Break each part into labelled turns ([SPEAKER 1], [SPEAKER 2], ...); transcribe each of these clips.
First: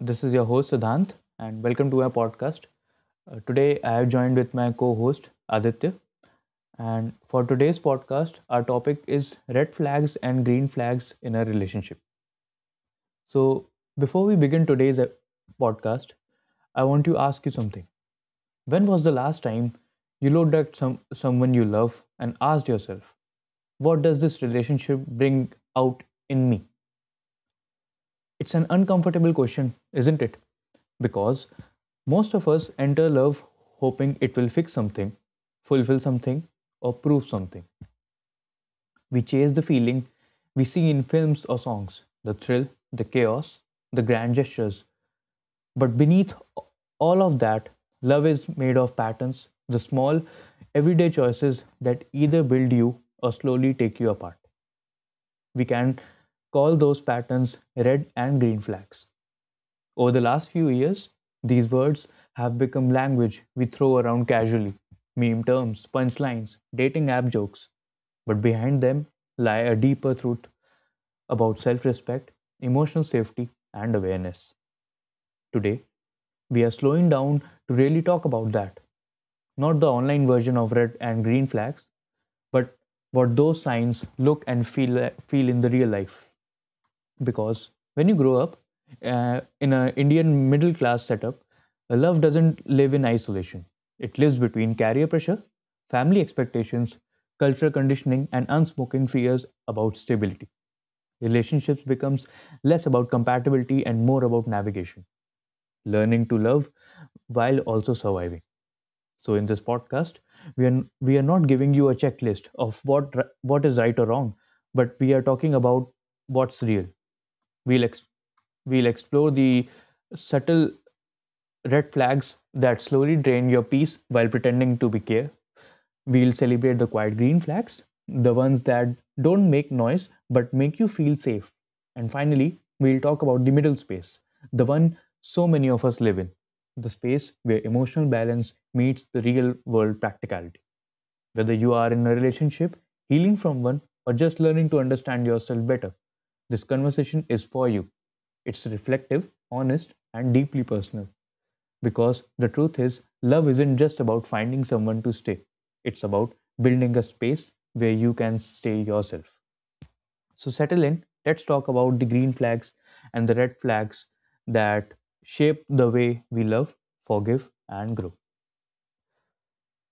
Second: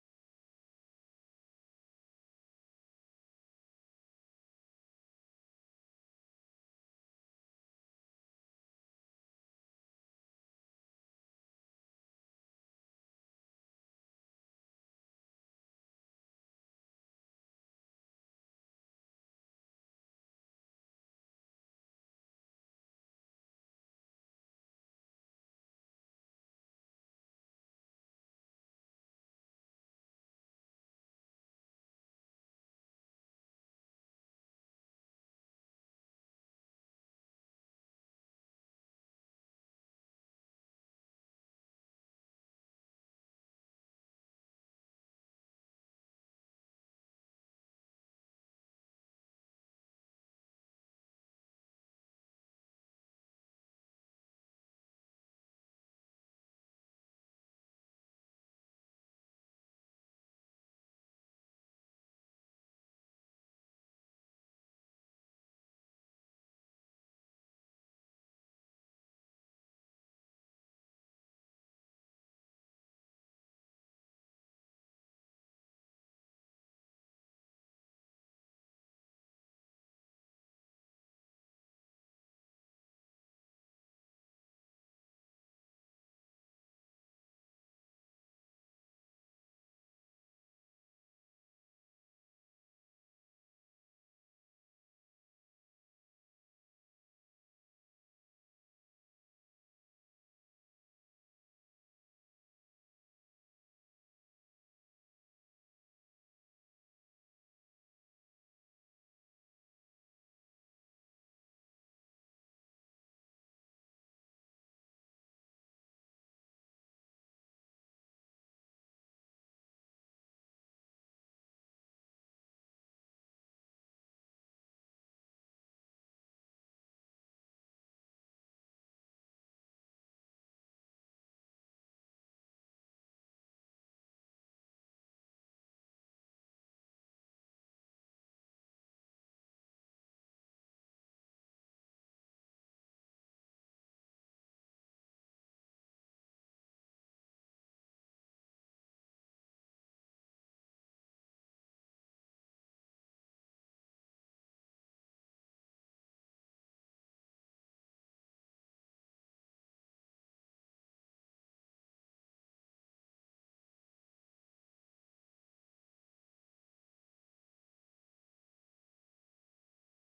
[SPEAKER 1] this is your host, Siddhant, and welcome to our podcast. Today, I have joined with my co host, Aditya. And for today's podcast, our topic is red flags and green flags in a relationship. So, before we begin today's podcast, I want to ask you something. When was the last time you looked at someone you love and asked yourself, what does this relationship bring out in me? It's an uncomfortable question, isn't it? Because most of us enter love hoping it will fix something, fulfill something, or prove something. We chase the feeling we see in films or songs, the thrill, the chaos, the grand gestures. But beneath all of that, love is made of patterns, the small, everyday choices that either build you or slowly take you apart. We can call those patterns red and green flags. Over the last few years, these words have become language we throw around casually, meme terms, punchlines, dating app jokes. But behind them lie a deeper truth about self respect, emotional safety, and awareness. Today, we are slowing down to really talk about that. Not the online version of red and green flags, but what those signs look and feel in the real life, because when you grow up in an Indian middle class setup, love doesn't live in isolation. It lives between career pressure, family expectations, cultural conditioning, and unspoken fears about stability. Relationships becomes less about compatibility and more about navigation, learning to love while also surviving. So in this podcast, we are not giving you a checklist of what is right or wrong, but we are talking about what's real. We'll ex- we'll explore the subtle red flags that slowly drain your peace while pretending to be care. We'll celebrate the quiet green flags, the ones that don't make noise but make you feel safe. And finally, we'll talk about the middle space, the one so many of us live in, the space where emotional balance meets the real world practicality. Whether you are in a relationship, healing from one, or just learning to understand yourself better, this conversation is for you. It's reflective, honest, and deeply personal. Because the truth is, love isn't just about finding someone to stay, it's about building a space where you can stay yourself. So, settle in. Let's talk about the green flags and the red flags that shape the way we love, forgive, and grow.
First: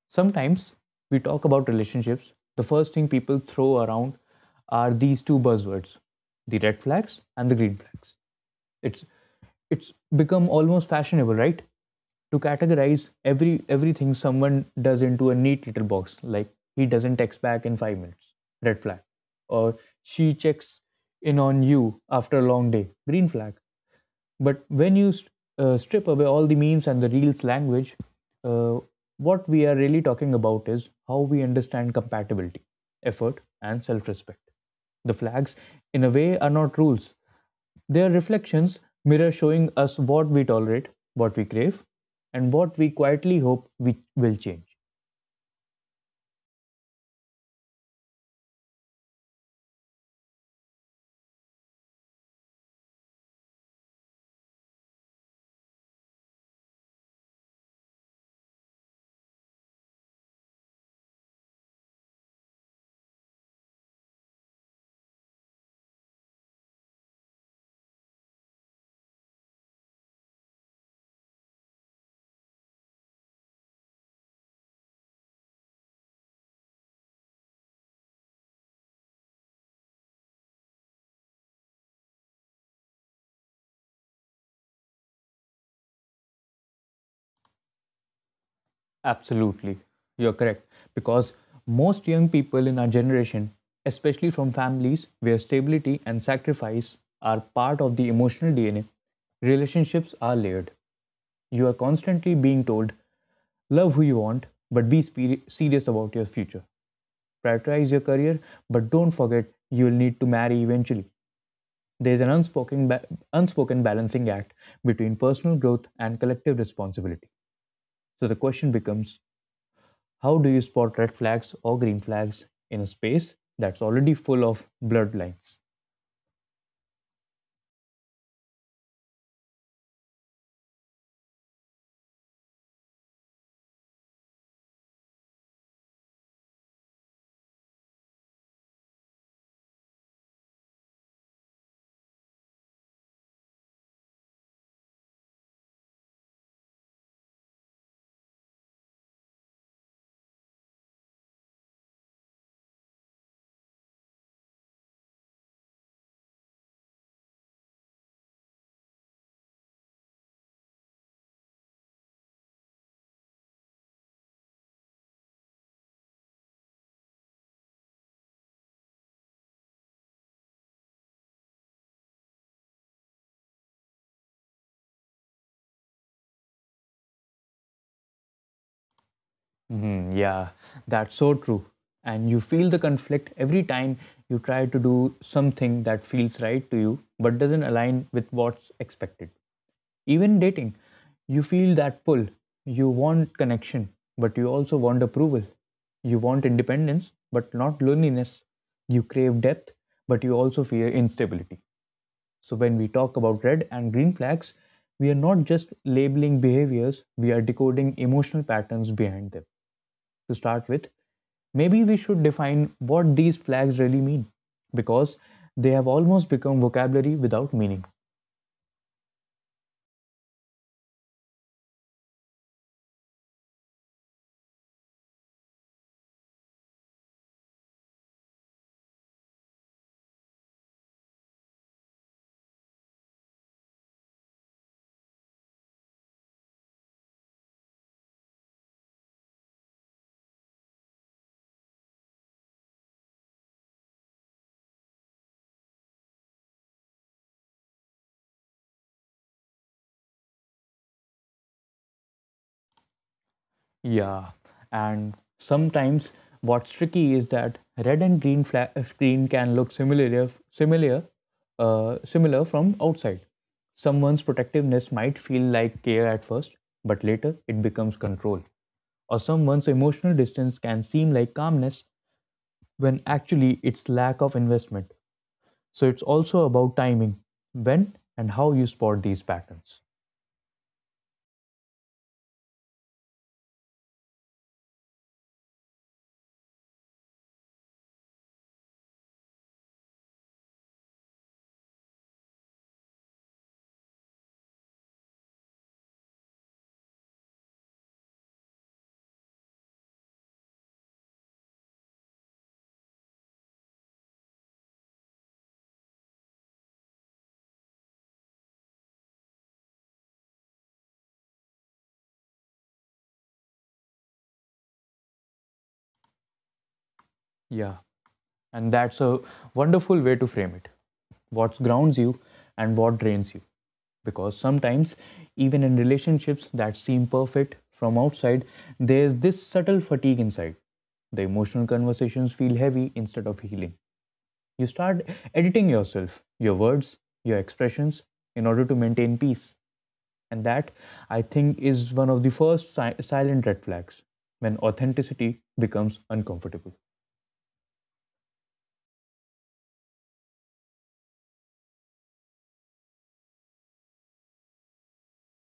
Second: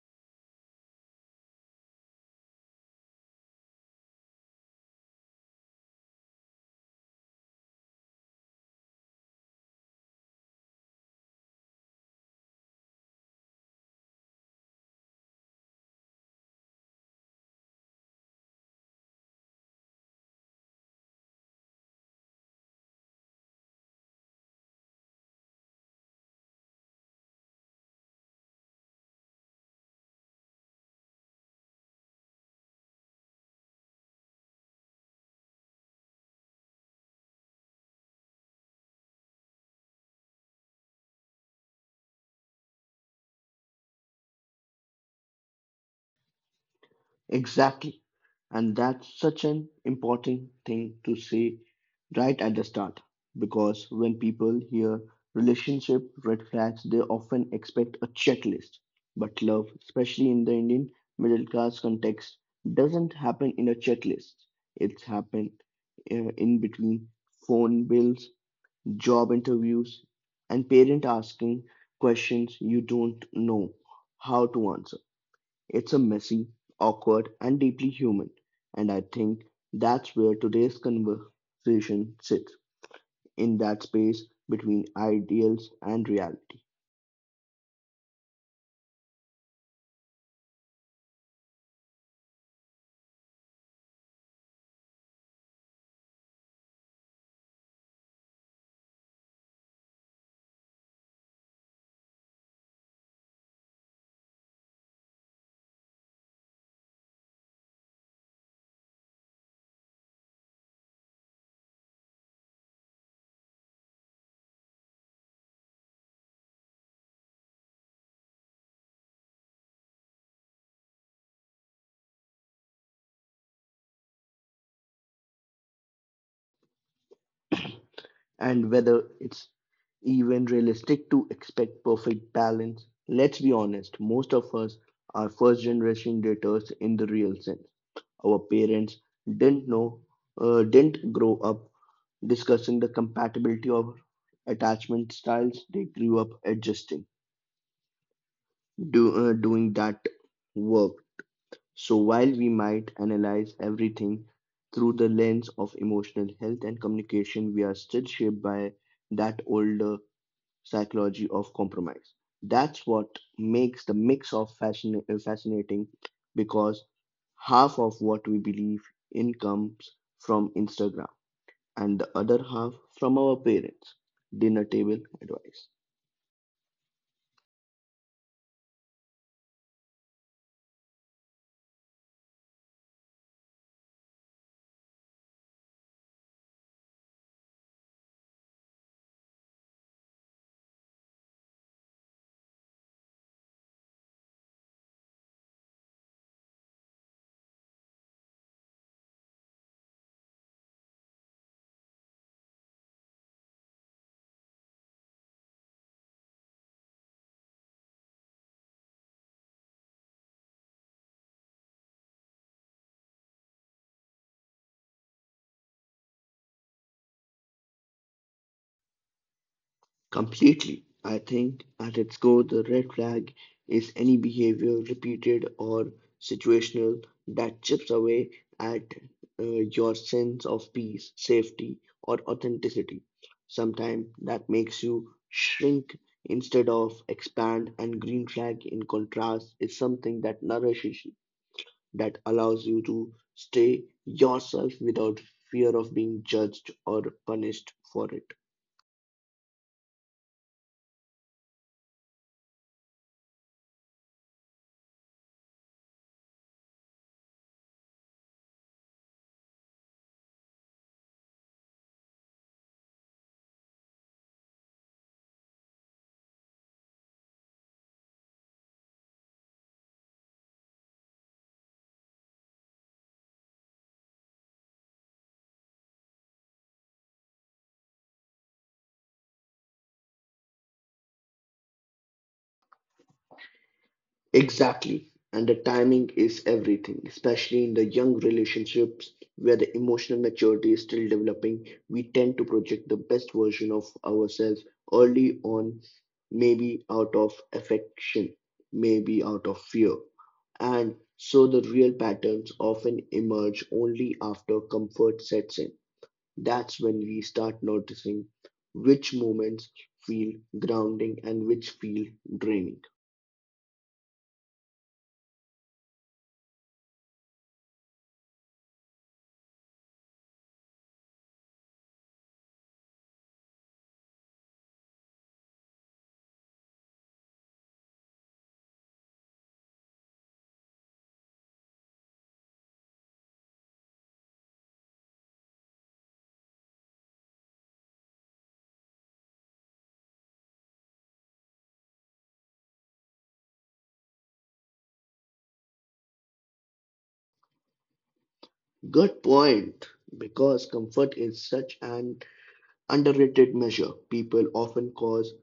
[SPEAKER 1] Sometimes we talk about relationships. The first thing people throw around are these two buzzwords, the red flags and the green flags. It's it's become almost fashionable, right, to categorize everything someone does into a neat little box, like he doesn't text back in 5 minutes, red flag, or she checks in on you after a long day, green flag. But when you strip away all the memes and the reels language, uh, what we are really talking about is how we understand compatibility, effort, and self respect. The flags, in a way, are not rules, they are reflections, mirror showing us what we tolerate, what we crave, and what we quietly hope we will change.
[SPEAKER 2] Exactly. And that's such an important thing to say right at the start, because when people hear relationship red flags, they often expect a checklist. But love, especially in the Indian middle class context, doesn't happen in a checklist. It's happened in between phone bills, job interviews, and parent asking questions you don't know how to answer. It's a messy, awkward, and deeply human. And I think that's where today's conversation sits, in that space between ideals and reality.
[SPEAKER 1] Absolutely. You're correct. Because most young people in our generation, especially from families where stability and sacrifice are part of the emotional DNA, relationships are layered. You are constantly being told, love who you want, but serious about your future. Prioritize your career, but don't forget you'll need to marry eventually. There's an unspoken, ba- unspoken balancing act between personal growth and collective responsibility. So the question becomes, how do you spot red flags or green flags in a space that's already full of blurred lines?
[SPEAKER 2] And whether it's even realistic to expect perfect balance, let's be honest, most of us are first generation daters in the real sense. Our parents didn't know, didn't grow up discussing the compatibility of attachment styles. They grew up adjusting. Doing that work. So while we might analyze everything through the lens of emotional health and communication, we are still shaped by that older psychology of compromise. That's what makes the mix of fascinating, because half of what we believe in comes from Instagram and the other half from our parents. Dinner table advice.
[SPEAKER 1] Mhm, yeah, that's so true. And you feel the conflict every time you try to do something that feels right to you but doesn't align with what's expected. Even dating, you feel that pull. You want connection, but you also want approval. You want independence, but not loneliness. You crave depth, but you also fear instability. So, when we talk about red and green flags, we are not just labeling behaviors, we are decoding emotional patterns behind them. To start with, maybe we should define what these flags really mean because they have almost become vocabulary without meaning.
[SPEAKER 2] Completely. I think at its core, the red flag is any behavior, repeated or situational, that chips away at your sense of peace, safety, or authenticity. Sometimes that makes you shrink instead of expand, and green flag, in contrast, is something that nourishes you, that allows you to stay yourself without fear of being judged or punished for it.
[SPEAKER 1] Yeah, and sometimes what's tricky is that red and green flag green can look similar from outside. Someone's protectiveness might feel like care at first, but later it becomes control, or someone's emotional distance can seem like calmness when actually it's lack of investment. So it's also about timing, when and how you spot these patterns.
[SPEAKER 2] Exactly. And the timing is everything, especially in the young relationships where the emotional maturity is still developing. We tend to project the best version of ourselves early on, maybe out of affection, maybe out of fear. And so the real patterns often emerge only after comfort sets in. That's when we start noticing which moments feel grounding and which feel draining.
[SPEAKER 1] Yeah, and that's a wonderful way to frame it. What grounds you and what drains you. Because sometimes, even in relationships that seem perfect from outside, there's this subtle fatigue inside. The emotional conversations feel heavy instead of healing. You start editing yourself, your words, your expressions, in order to maintain peace. And that, I think, is one of the first silent red flags, when authenticity becomes uncomfortable.
[SPEAKER 2] Good point, because comfort is such an underrated measure. People often cause,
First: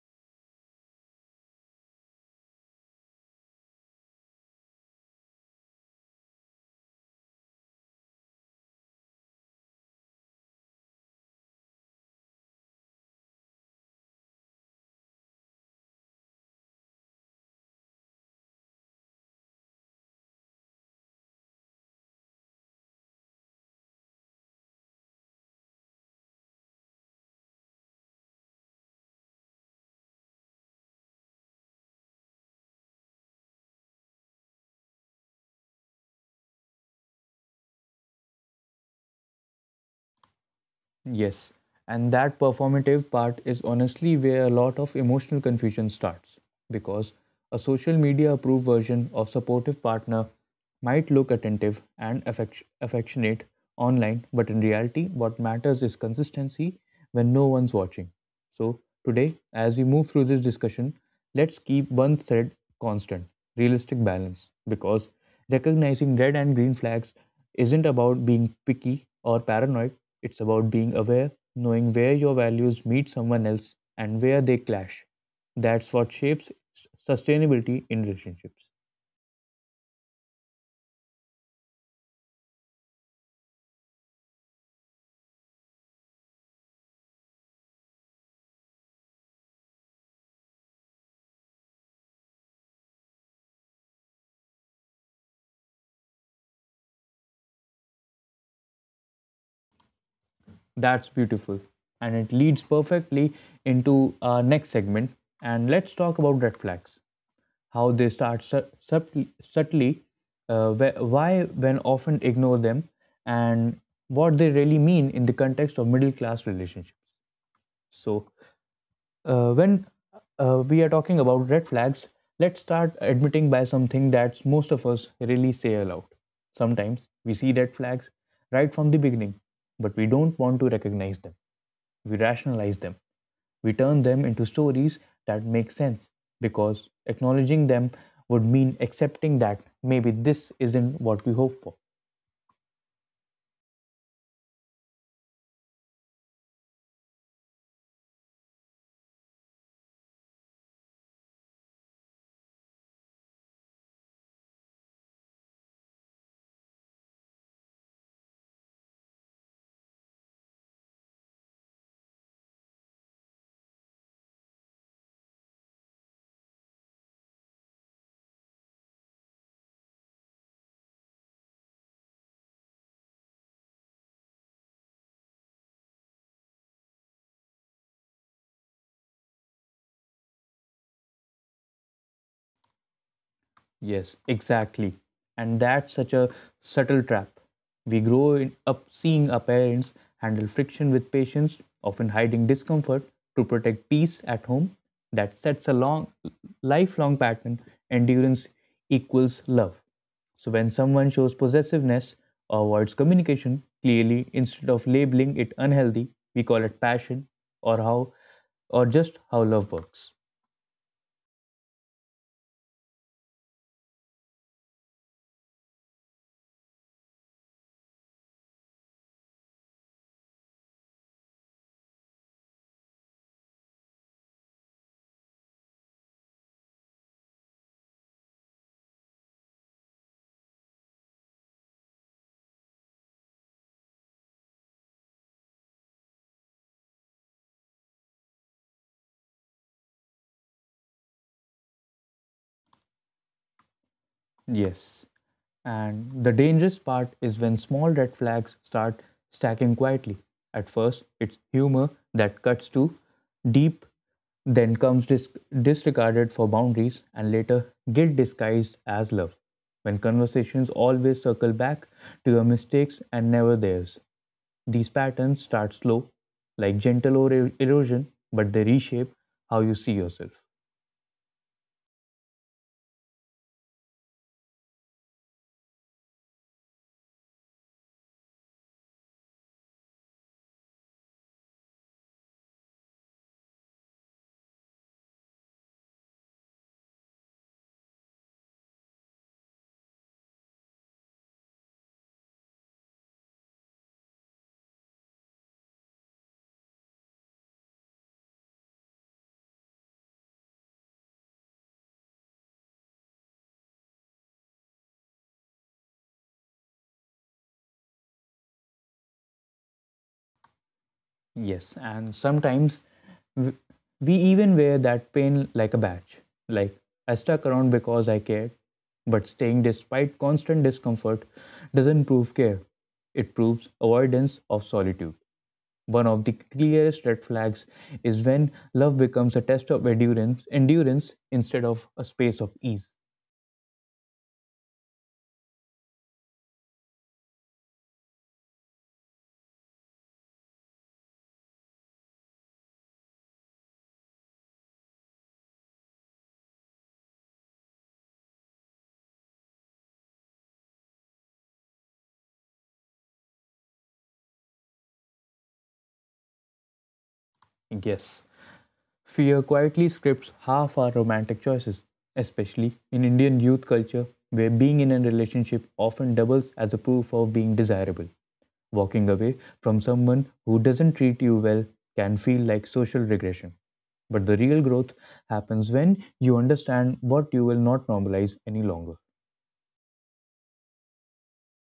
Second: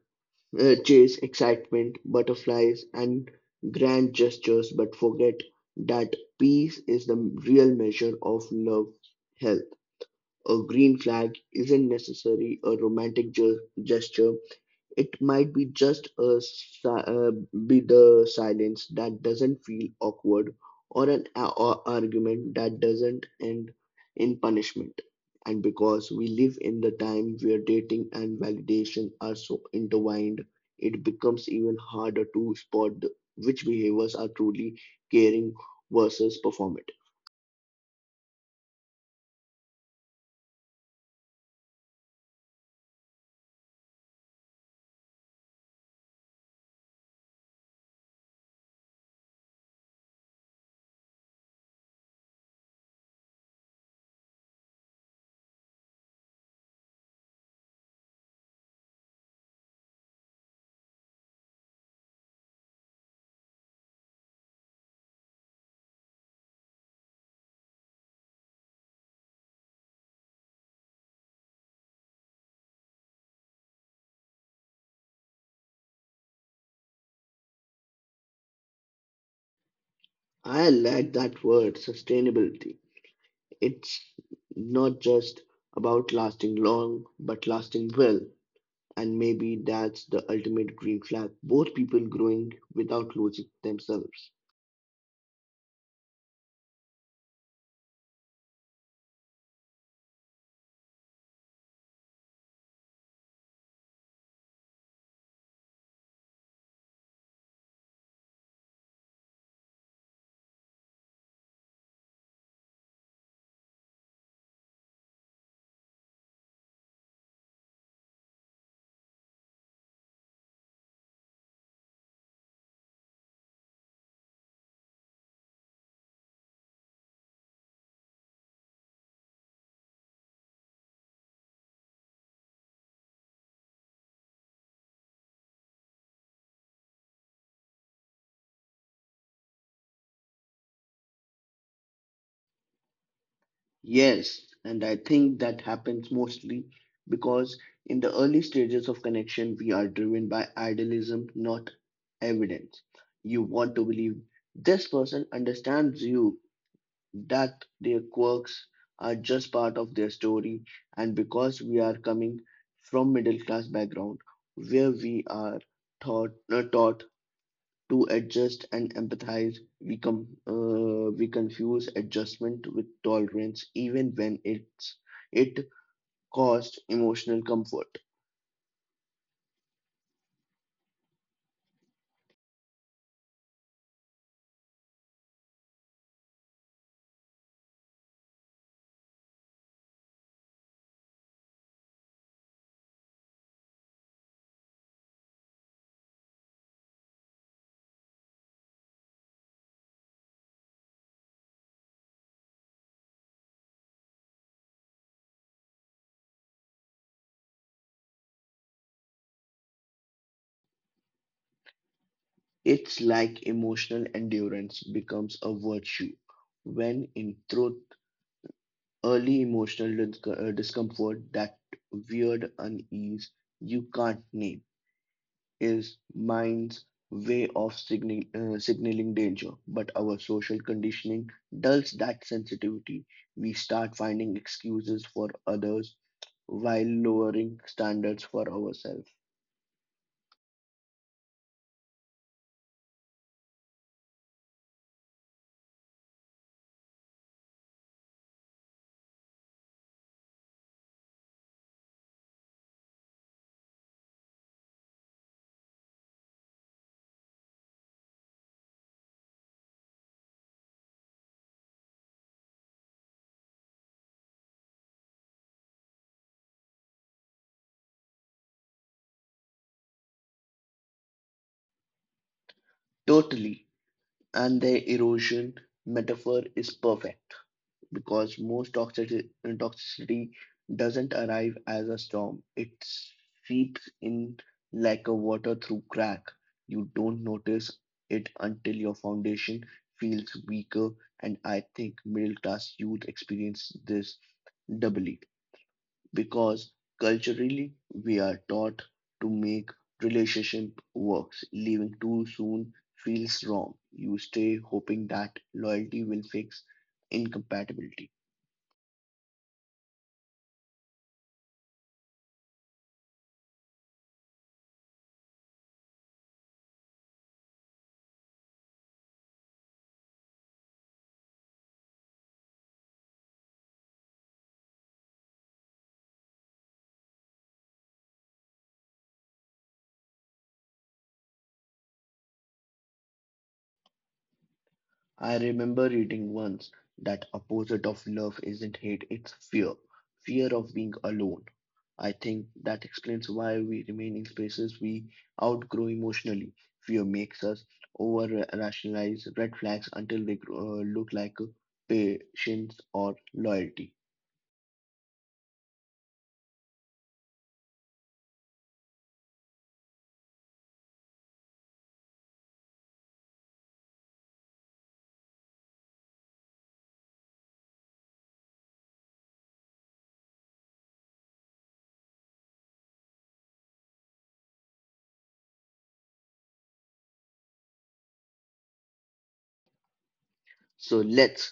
[SPEAKER 2] uh, chase excitement, butterflies, and grand gestures, but forget that peace is the real measure of love health. A green flag isn't necessarily a romantic gesture, it might be just be the silence that doesn't feel awkward, or an a- or argument that doesn't end in punishment. And because we live in the time where dating and validation are so intertwined, it becomes even harder to spot which behaviors are truly caring versus performative.
[SPEAKER 1] Yes, and that performative part is honestly where a lot of emotional confusion starts because a social media approved version of supportive partner might look attentive and affectionate online, but in reality, what matters is consistency when no one's watching. So, today, as we move through this discussion, let's keep one thread constant, realistic balance. Because recognizing red and green flags isn't about being picky or paranoid, it's about being aware, knowing where your values meet someone else and where they clash. That's what shapes sustainability in relationships.
[SPEAKER 2] I like that word, sustainability. It's not just about lasting long, but lasting well. And maybe that's the ultimate green flag, both people growing without losing themselves.
[SPEAKER 1] That's beautiful. And it leads perfectly into our next segment. And let's talk about red flags, how they start subtly, subtly wh- why when often ignore them, and what they really mean in the context of middle class relationships. So, when we are talking about red flags, let's start admitting by something that most of us really say aloud. Sometimes we see red flags right from the beginning, but we don't want to recognize them. We rationalize them, we turn them into stories that make sense because acknowledging them would mean accepting that maybe this isn't what we hope for.
[SPEAKER 2] Yes, and I think that happens mostly because in the early stages of connection, we are driven by idealism, not evidence. You want to believe this person understands you, that their quirks are just part of their story, and because we are coming from middle class background where we are taught to adjust and empathize. We confuse adjustment with tolerance, even when it costs emotional comfort.
[SPEAKER 1] Yes, exactly. And that's such a subtle trap. We grow up seeing our parents handle friction with patience, often hiding discomfort to protect peace at home. That sets a long, lifelong pattern, endurance equals love. So when someone shows possessiveness or avoids communication clearly instead of labeling it unhealthy, we call it passion, or how or just how love works.
[SPEAKER 2] It's like emotional endurance becomes a virtue when, in truth, early emotional discomfort, that weird unease you can't name, is mind's way of signaling danger, but our social conditioning dulls that sensitivity. We start finding excuses for others while lowering standards for ourselves.
[SPEAKER 1] Yes. And the dangerous part is when small red flags start stacking quietly. At first, it's humor that cuts too deep, then comes disregarded for boundaries, and later guilt disguised as love. When conversations always circle back to your mistakes and never theirs, these patterns start slow, like gentle or erosion, but they reshape how you see yourself.
[SPEAKER 2] Totally. And the erosion metaphor is perfect, because most toxicity doesn't arrive as a storm. It seeps in like a water through crack. You don't notice it until your foundation feels weaker, and I think middle class youth experience this doubly because culturally we are taught to make relationship works. Leaving too soon feels wrong. You stay hoping that loyalty will fix incompatibility.
[SPEAKER 1] Yes, and sometimes w- we even wear that pain like a badge. Like, I stuck around because I cared, but staying despite constant discomfort doesn't prove care. It proves avoidance of solitude. One of the clearest red flags is when love becomes a test of endurance instead of a space of ease.
[SPEAKER 2] I remember reading once that opposite of love isn't hate, it's fear. Fear of being alone. I think that explains why we remain in spaces we outgrow emotionally. Fear makes us over rationalize red flags until they grow, look like patience or loyalty.
[SPEAKER 1] Yes. Fear quietly scripts half our romantic choices, especially in Indian youth culture, where being in a relationship often doubles as a proof of being desirable. Walking away from someone who doesn't treat you well can feel like social regression. But the real growth happens when you understand what you will not normalize any longer.
[SPEAKER 2] So let's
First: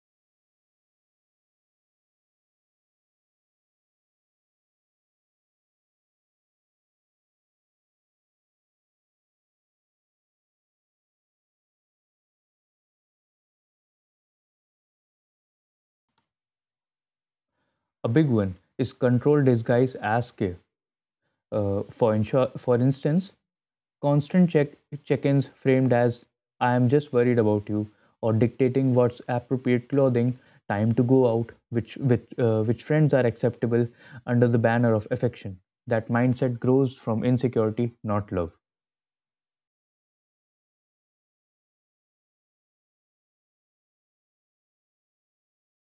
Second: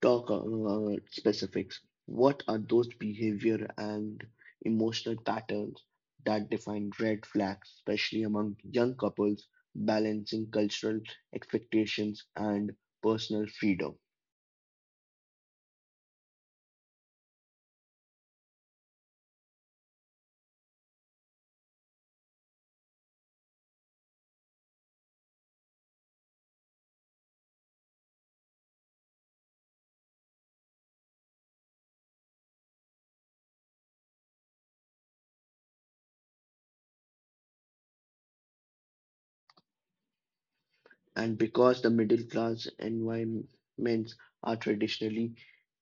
[SPEAKER 2] talk about specifics. What are those behavior and emotional patterns that define red flags, especially among young couples balancing cultural expectations and personal freedom?
[SPEAKER 1] A big one is control disguised as care. Uh, for, for instance, constant check ins framed as I am just worried about you, or dictating what's appropriate clothing, time to go out, which friends are acceptable under the banner of affection. That mindset grows from insecurity, not love.
[SPEAKER 2] And because the middle class environments are traditionally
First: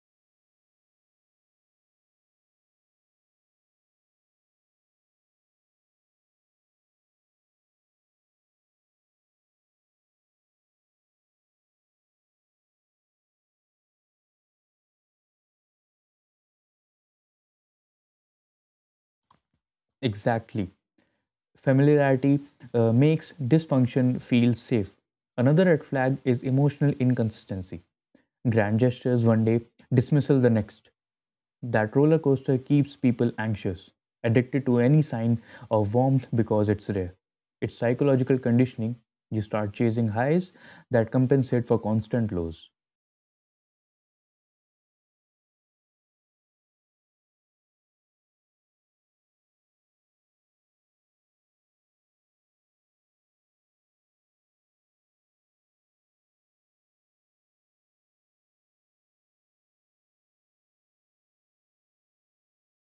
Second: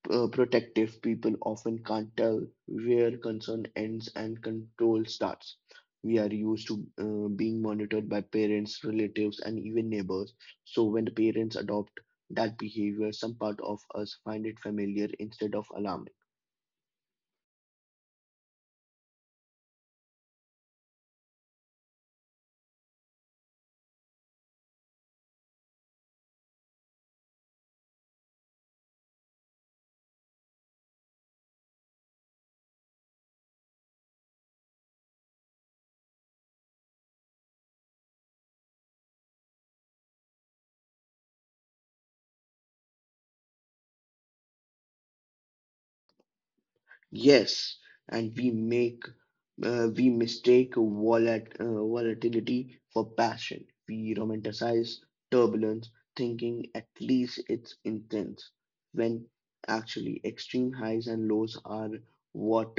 [SPEAKER 2] protective, people often can't tell where concern ends and control starts. We are used to being monitored by parents, relatives, and even neighbors. So when the parents adopt that behavior, some part of us find it familiar instead of alarming.
[SPEAKER 1] Exactly. Familiarity makes dysfunction feel safe. Another red flag is emotional inconsistency. Grand gestures one day, dismissal the next. That roller coaster keeps people anxious, addicted to any sign of warmth because it's rare. It's psychological conditioning. You start chasing highs that compensate for constant lows.
[SPEAKER 2] Yes, and we mistake volatility for passion. We romanticize turbulence, thinking at least it's intense, when actually extreme highs and lows are what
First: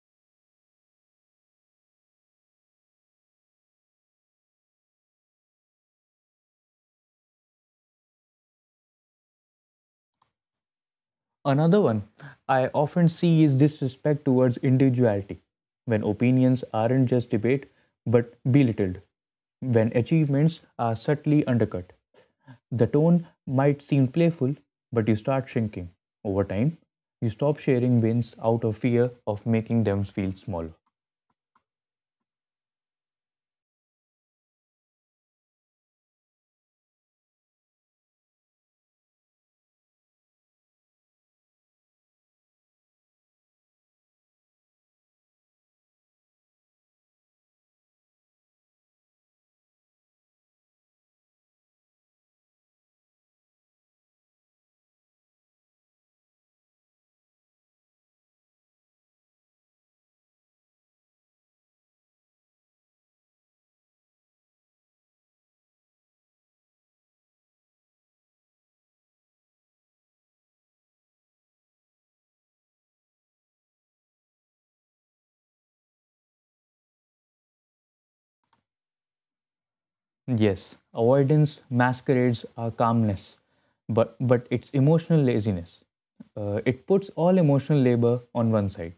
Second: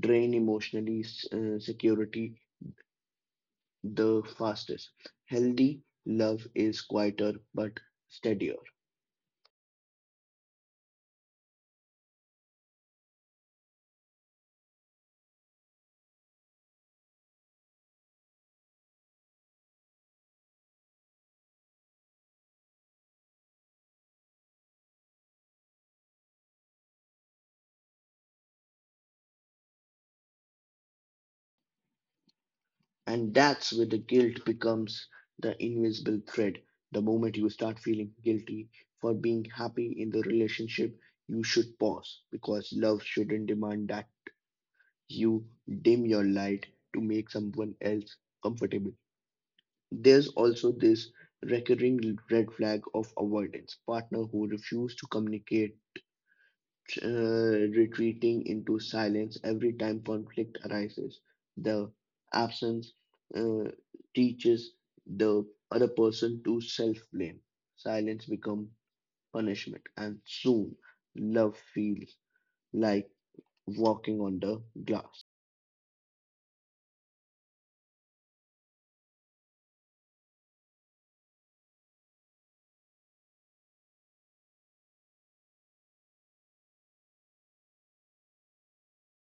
[SPEAKER 2] drain emotionally security the fastest. Healthy love is quieter but steadier.
[SPEAKER 1] Another one I often see is disrespect towards individuality, when opinions aren't just debate but belittled, when achievements are subtly undercut. The tone might seem playful, but you start shrinking. Over time, you stop sharing wins out of fear of making them feel small.
[SPEAKER 2] And that's where the guilt becomes the invisible thread. The moment you start feeling guilty for being happy in the relationship, you should pause, because love shouldn't demand that you dim your light to make someone else comfortable. There's also this recurring red flag of avoidance, partner who refuse to communicate, retreating into silence every time conflict arises. The absence uh, teaches the other person to self blame. Silence becomes punishment, and soon love feels like walking on the glass.
[SPEAKER 1] Yes, avoidance masquerades as calmness, but it's emotional laziness. It puts all emotional labor on one side.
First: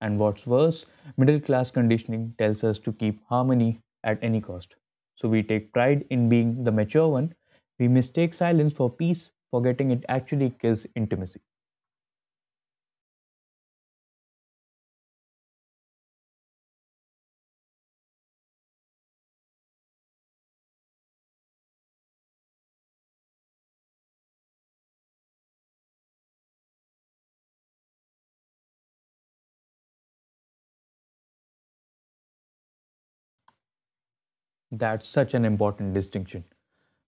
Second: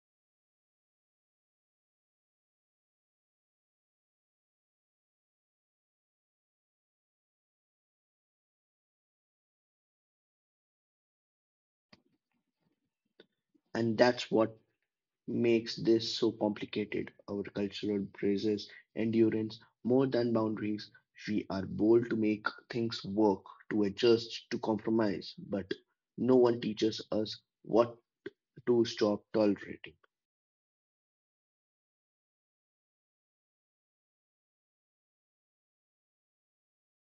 [SPEAKER 1] And what's worse, middle class conditioning tells us to keep harmony at any cost. So we take pride in being the mature one. We mistake silence for peace, forgetting it actually kills intimacy.
[SPEAKER 2] And that's what makes this so complicated. Our cultural braces endurance more than boundaries. We are bold to make things work, to adjust, to compromise, but no one teaches us what to stop tolerating.
[SPEAKER 1] That's such an important distinction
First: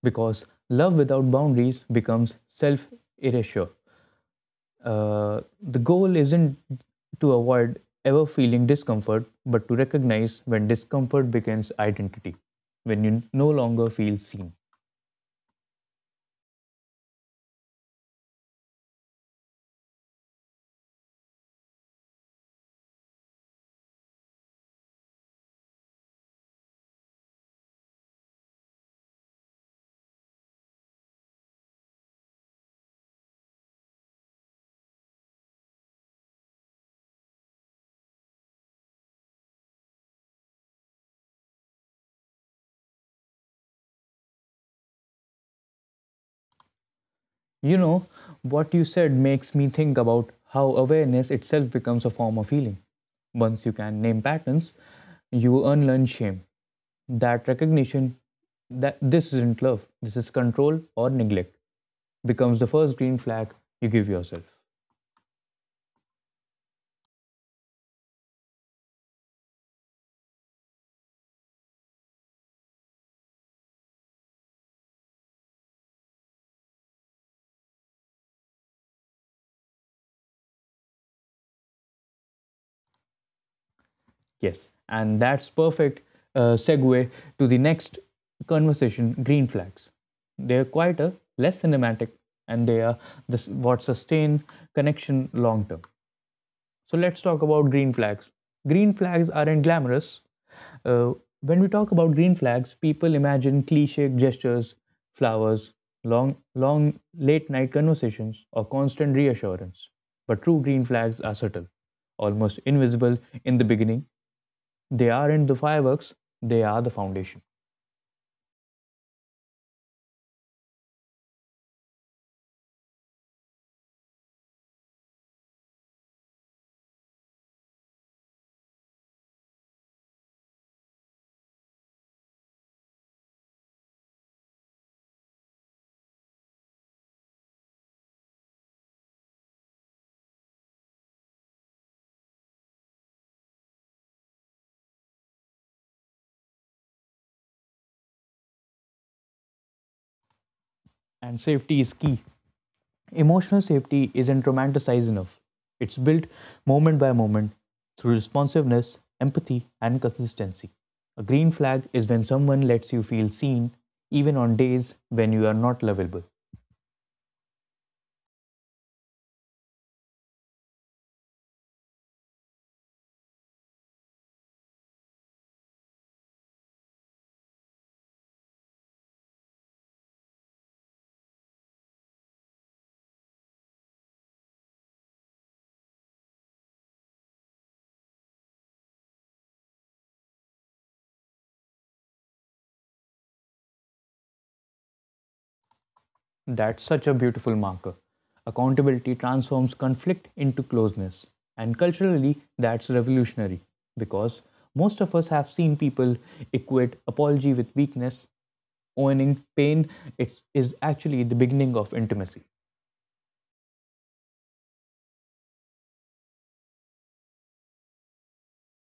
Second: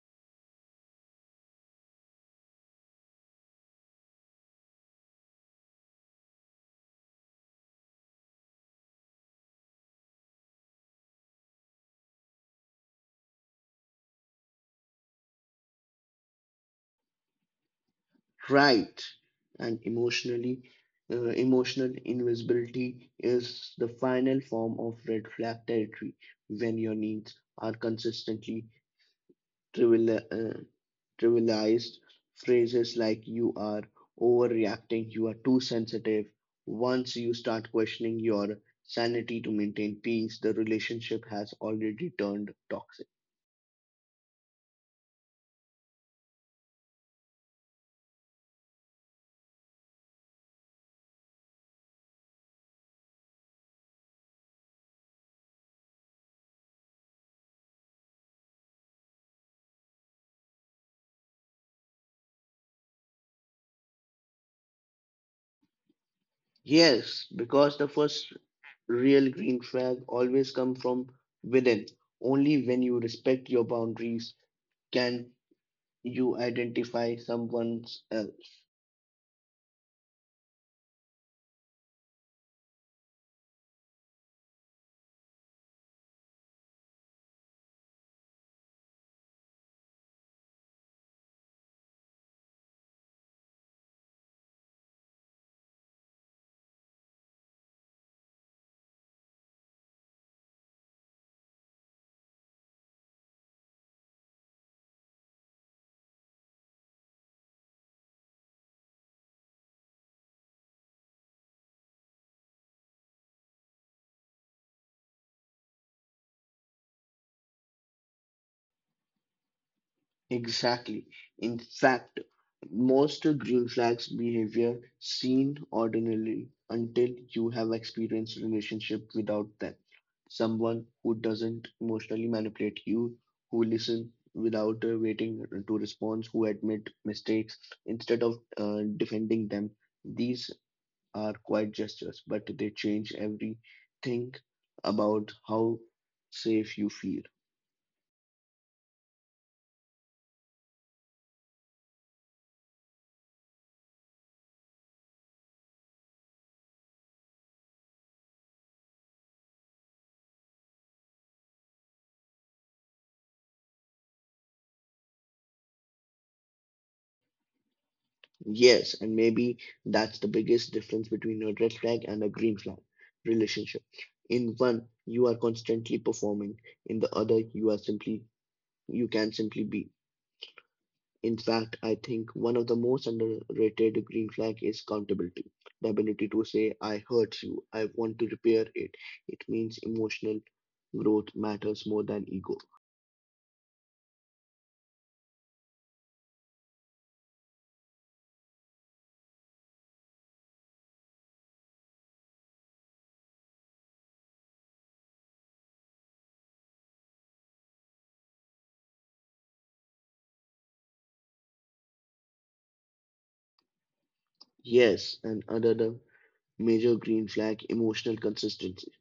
[SPEAKER 1] because love without boundaries becomes self erasure. The goal isn't to avoid ever feeling discomfort, but to recognize when discomfort becomes identity, when you no longer feel seen.
[SPEAKER 2] Right. And emotionally, emotional invisibility is the final form of red flag territory, when your needs are consistently trivial, uh, trivialized, phrases like you are overreacting, you are too sensitive. Once you start questioning your sanity to maintain peace, the relationship has already turned toxic.
[SPEAKER 1] You know, what you said makes me think about how awareness itself becomes a form of healing. Once you can name patterns, you unlearn shame. That recognition that this isn't love, this is control or neglect becomes the first green flag you give yourself.
[SPEAKER 2] Yes, because the first real green flag always come from within. Only when you respect your boundaries can you identify someone.
[SPEAKER 1] Yes, and that's perfect segue to the next conversation, green flags. They're quieter, less cinematic, and they are this, what sustain connection long term. So let's talk about green flags. Green flags aren't glamorous. Uh, when we talk about green flags, people imagine cliche gestures, flowers, long, long late night conversations, or constant reassurance. But true green flags are subtle, almost invisible in the beginning. They aren't the fireworks, they are the foundation.
[SPEAKER 2] Exactly. In fact, most green flags behavior seem ordinary until you have experienced relationship without them. Someone who doesn't emotionally manipulate you, who listen without waiting to respond, who admit mistakes instead of defending them. These are quiet gestures, but they change everything about how safe you feel.
[SPEAKER 1] And safety is key. Emotional safety isn't romanticized enough. It's built moment by moment through responsiveness, empathy, and consistency. A green flag is when someone lets you feel seen, even on days when you are not lovable.
[SPEAKER 2] Yes, and maybe that's the biggest difference between a red flag and a green flag relationship. In one, you are constantly performing. In the other, you can simply be. In fact, I think one of the most underrated green flag is accountability. The ability to say, I hurt you, I want to repair it. It means emotional growth matters more than ego.
[SPEAKER 1] That's such a beautiful marker. Accountability transforms conflict into closeness. And culturally, that's revolutionary because most of us have seen people equate apology with weakness, owning pain is actually the beginning of intimacy.
[SPEAKER 2] Yes, and another major green flag, emotional consistency,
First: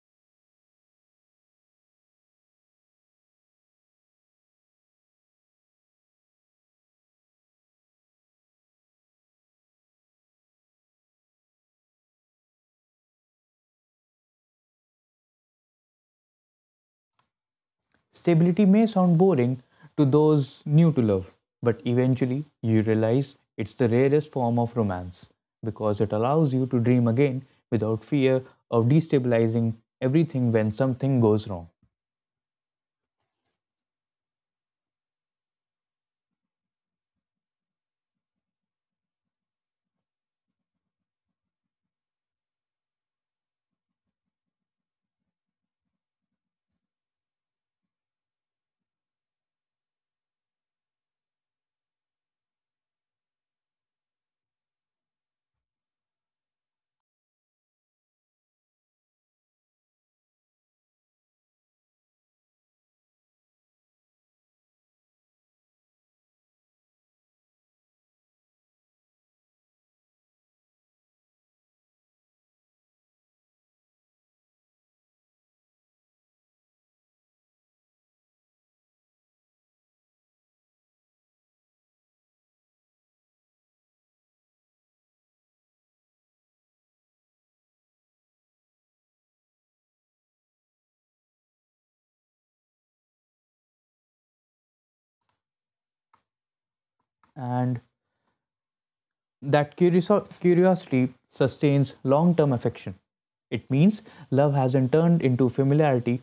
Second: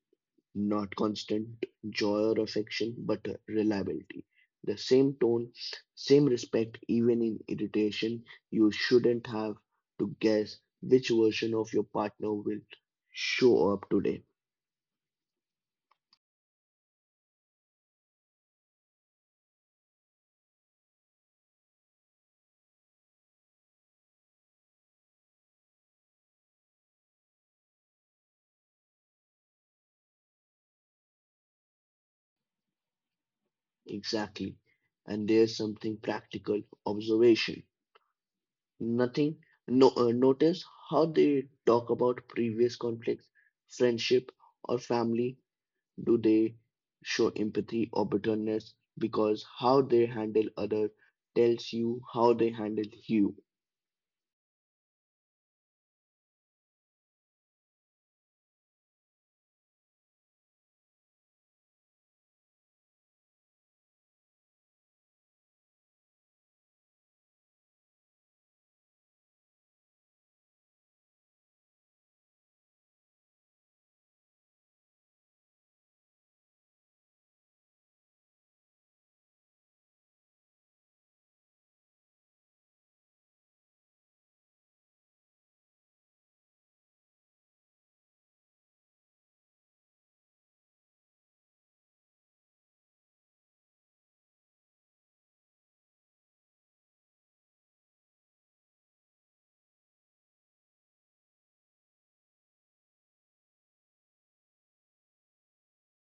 [SPEAKER 2] not constant joy or affection, but reliability. The same tone, same respect, even in irritation. You shouldn't have to guess which version of your partner will show up today.
[SPEAKER 1] Stability may sound boring to those new to love, but eventually you realize it's the rarest form of romance because it allows you to dream again without fear of destabilizing everything when something goes wrong.
[SPEAKER 2] Exactly. And there's something practical observation. Nothing. No, Notice how they talk about previous conflicts, friendship, or family. Do they show empathy or bitterness? Because how they handle other tells you how they handle you.
[SPEAKER 1] And that curiosity sustains long term affection. It means love hasn't turned into familiarity,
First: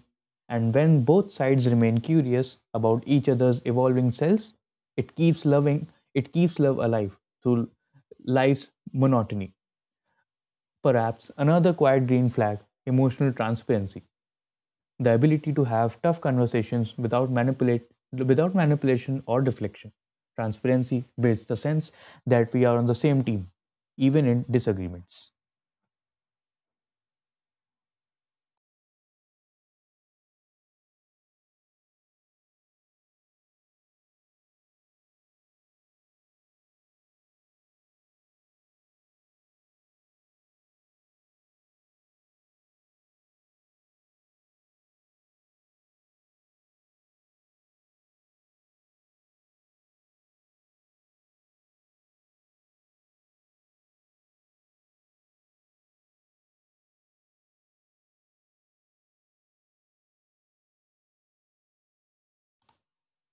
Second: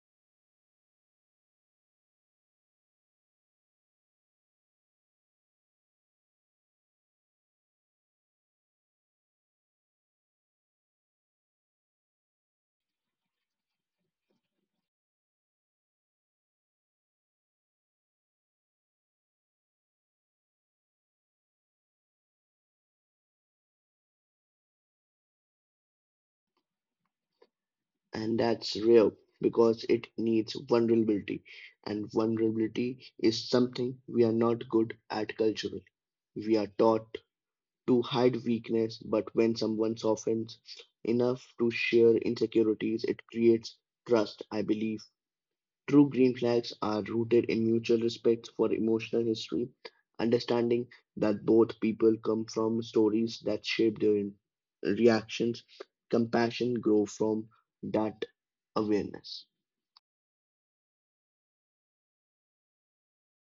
[SPEAKER 1] and when both sides remain curious about each other's evolving selves, it keeps loving, it keeps love alive through life's monotony. Perhaps another quiet green flag, emotional transparency, the ability to have tough conversations without manipulation or deflection. Transparency builds the sense that we are on the same team, even in disagreements,
[SPEAKER 2] And that's real because it needs vulnerability. And vulnerability is something we are not good at culturally. We are taught to hide weakness, but when someone softens enough to share insecurities, it creates trust, I believe. True green flags are rooted in mutual respect for emotional history, understanding that both people come from stories that shape their reactions. Compassion grow from that awareness.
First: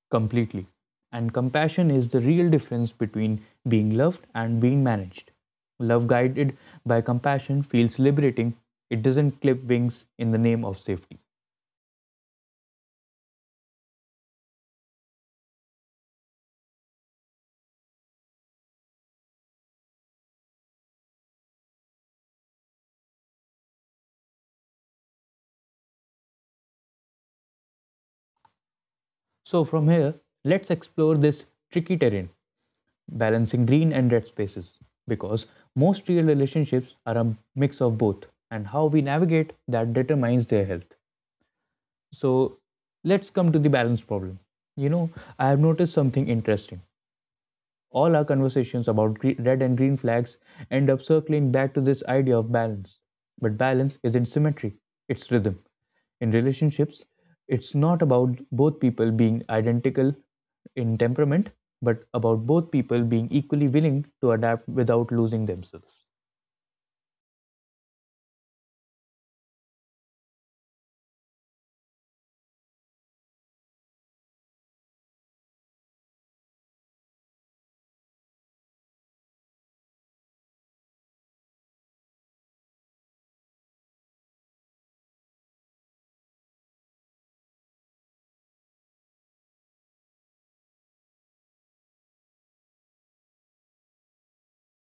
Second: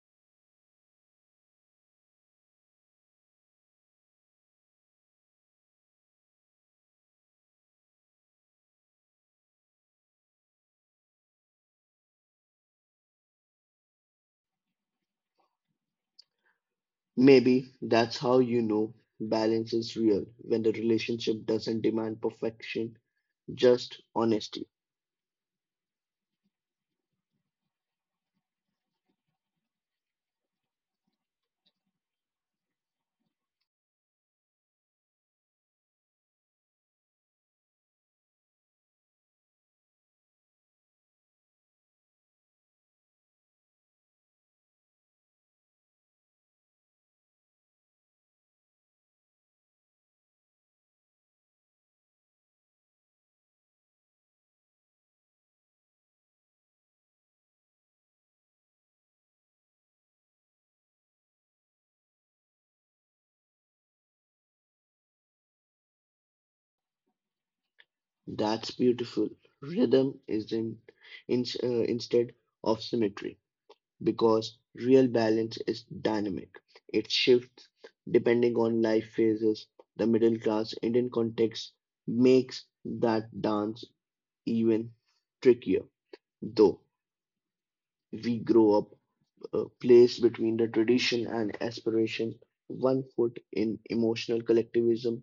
[SPEAKER 1] completely. And compassion is the real difference between being loved and being managed. Love guided by compassion feels liberating, it doesn't clip wings in the name of safety.
[SPEAKER 2] Maybe that's how you know balance is real, when the relationship doesn't demand perfection, just honesty.
[SPEAKER 1] So, from here, let's explore this tricky terrain, balancing green and red spaces, because most real relationships are a mix of both, and how we navigate that determines their health. So let's come to the balance problem. You know, I have noticed something interesting. All our conversations about red and green flags end up circling back to this idea of balance. But balance isn't symmetry, it's rhythm. In relationships, it's not about both people being identical in temperament, but about both people being equally willing to adapt without losing themselves.
[SPEAKER 2] That's beautiful. Rhythm is in instead of symmetry. Because real balance is dynamic. It shifts depending on life phases. The middle class Indian context makes that dance even trickier, though we grow up placed between the tradition and aspiration, one foot in emotional collectivism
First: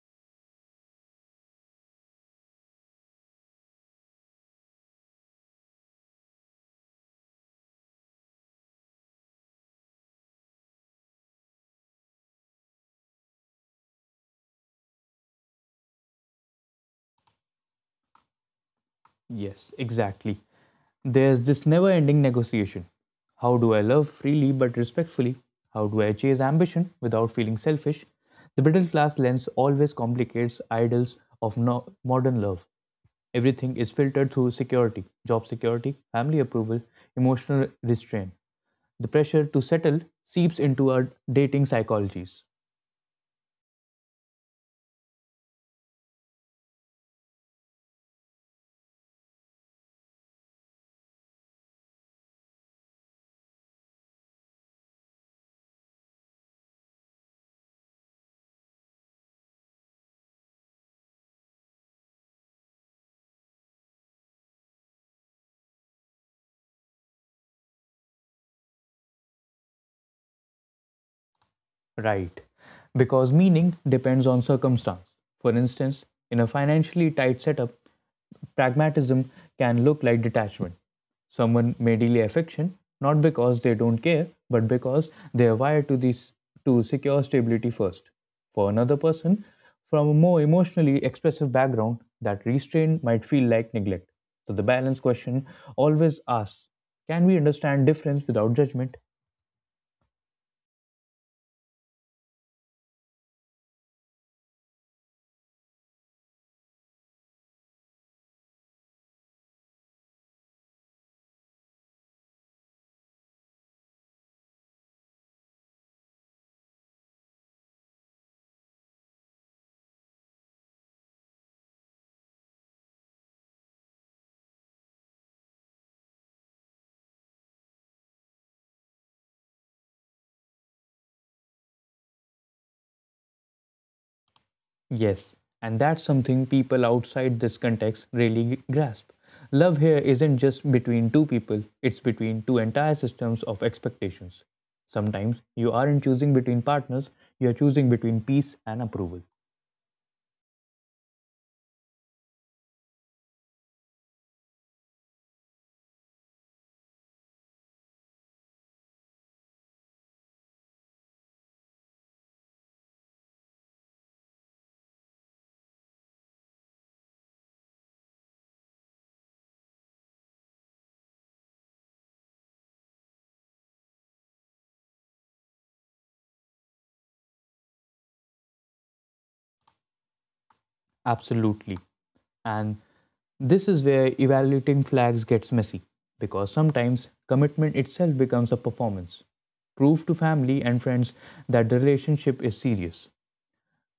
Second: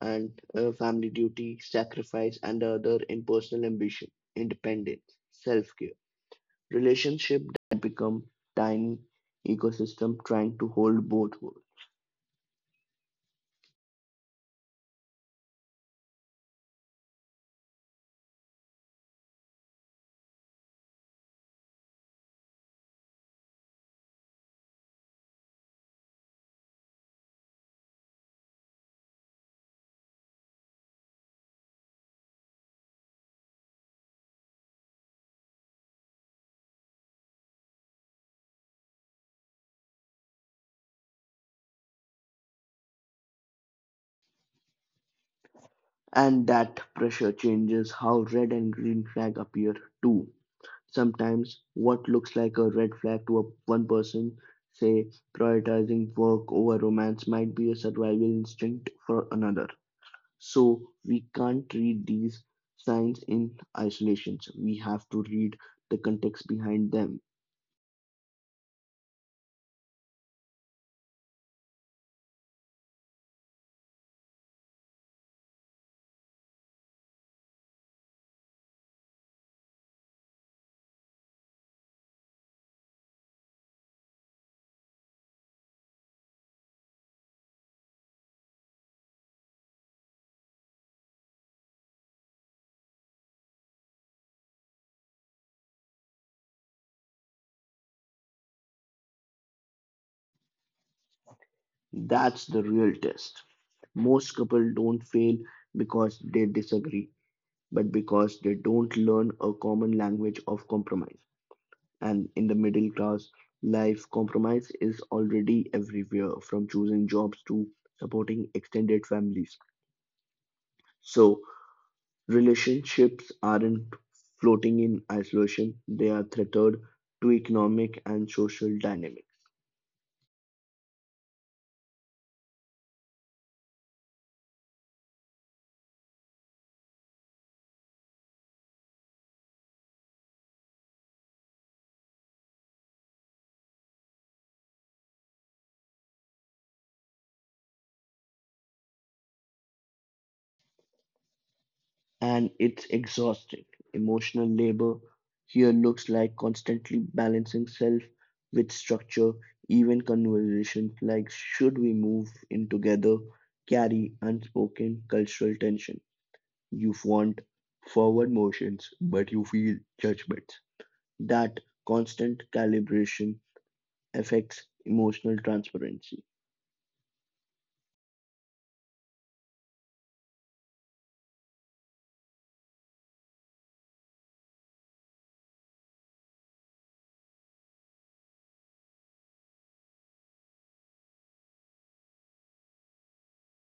[SPEAKER 2] and family duty, sacrifice, and the other in personal ambition, independence, self care. Relationship that become tiny ecosystem trying to hold both worlds.
[SPEAKER 1] Yes, exactly. There's this never ending negotiation. How do I love freely but respectfully? How do I chase ambition without feeling selfish? The middle class lens always complicates ideals of modern love. Everything is filtered through security, job security, family approval, emotional restraint. The pressure to settle seeps into our dating psychologies.
[SPEAKER 2] And that pressure changes how red and green flag appear too. Sometimes what looks like a red flag to a, one person, say prioritizing work over romance, might be a survival instinct for another. So we can't read these signs in isolation. We have to read the context behind them.
[SPEAKER 1] Right. Because meaning depends on circumstance. For instance, in a financially tight setup, pragmatism can look like detachment. Someone may delay affection not because they don't care, but because they are wired to secure stability first. For another person from a more emotionally expressive background, that restraint might feel like neglect. So the balance question always asks, can we understand difference without judgment?
[SPEAKER 2] That's the real test. Most couples don't fail because they disagree, but because they don't learn a common language of compromise. And in the middle class life, compromise is already everywhere, from choosing jobs to supporting extended families. So, relationships aren't floating in isolation, they are tethered to economic and social dynamics.
[SPEAKER 1] Yes, and that's something people outside this context really grasp. Love here isn't just between two people, it's between two entire systems of expectations. Sometimes you aren't choosing between partners, you're choosing between peace and approval.
[SPEAKER 2] And it's exhausting. Emotional labor here looks like constantly balancing self with structure, even conversations like should we move in together carry unspoken cultural tension. You want forward motions, but you feel judgments. That constant calibration affects emotional transparency.
[SPEAKER 1] Absolutely. And this is where evaluating flags gets messy, because sometimes commitment itself becomes a performance. Prove to family and friends that the relationship is serious.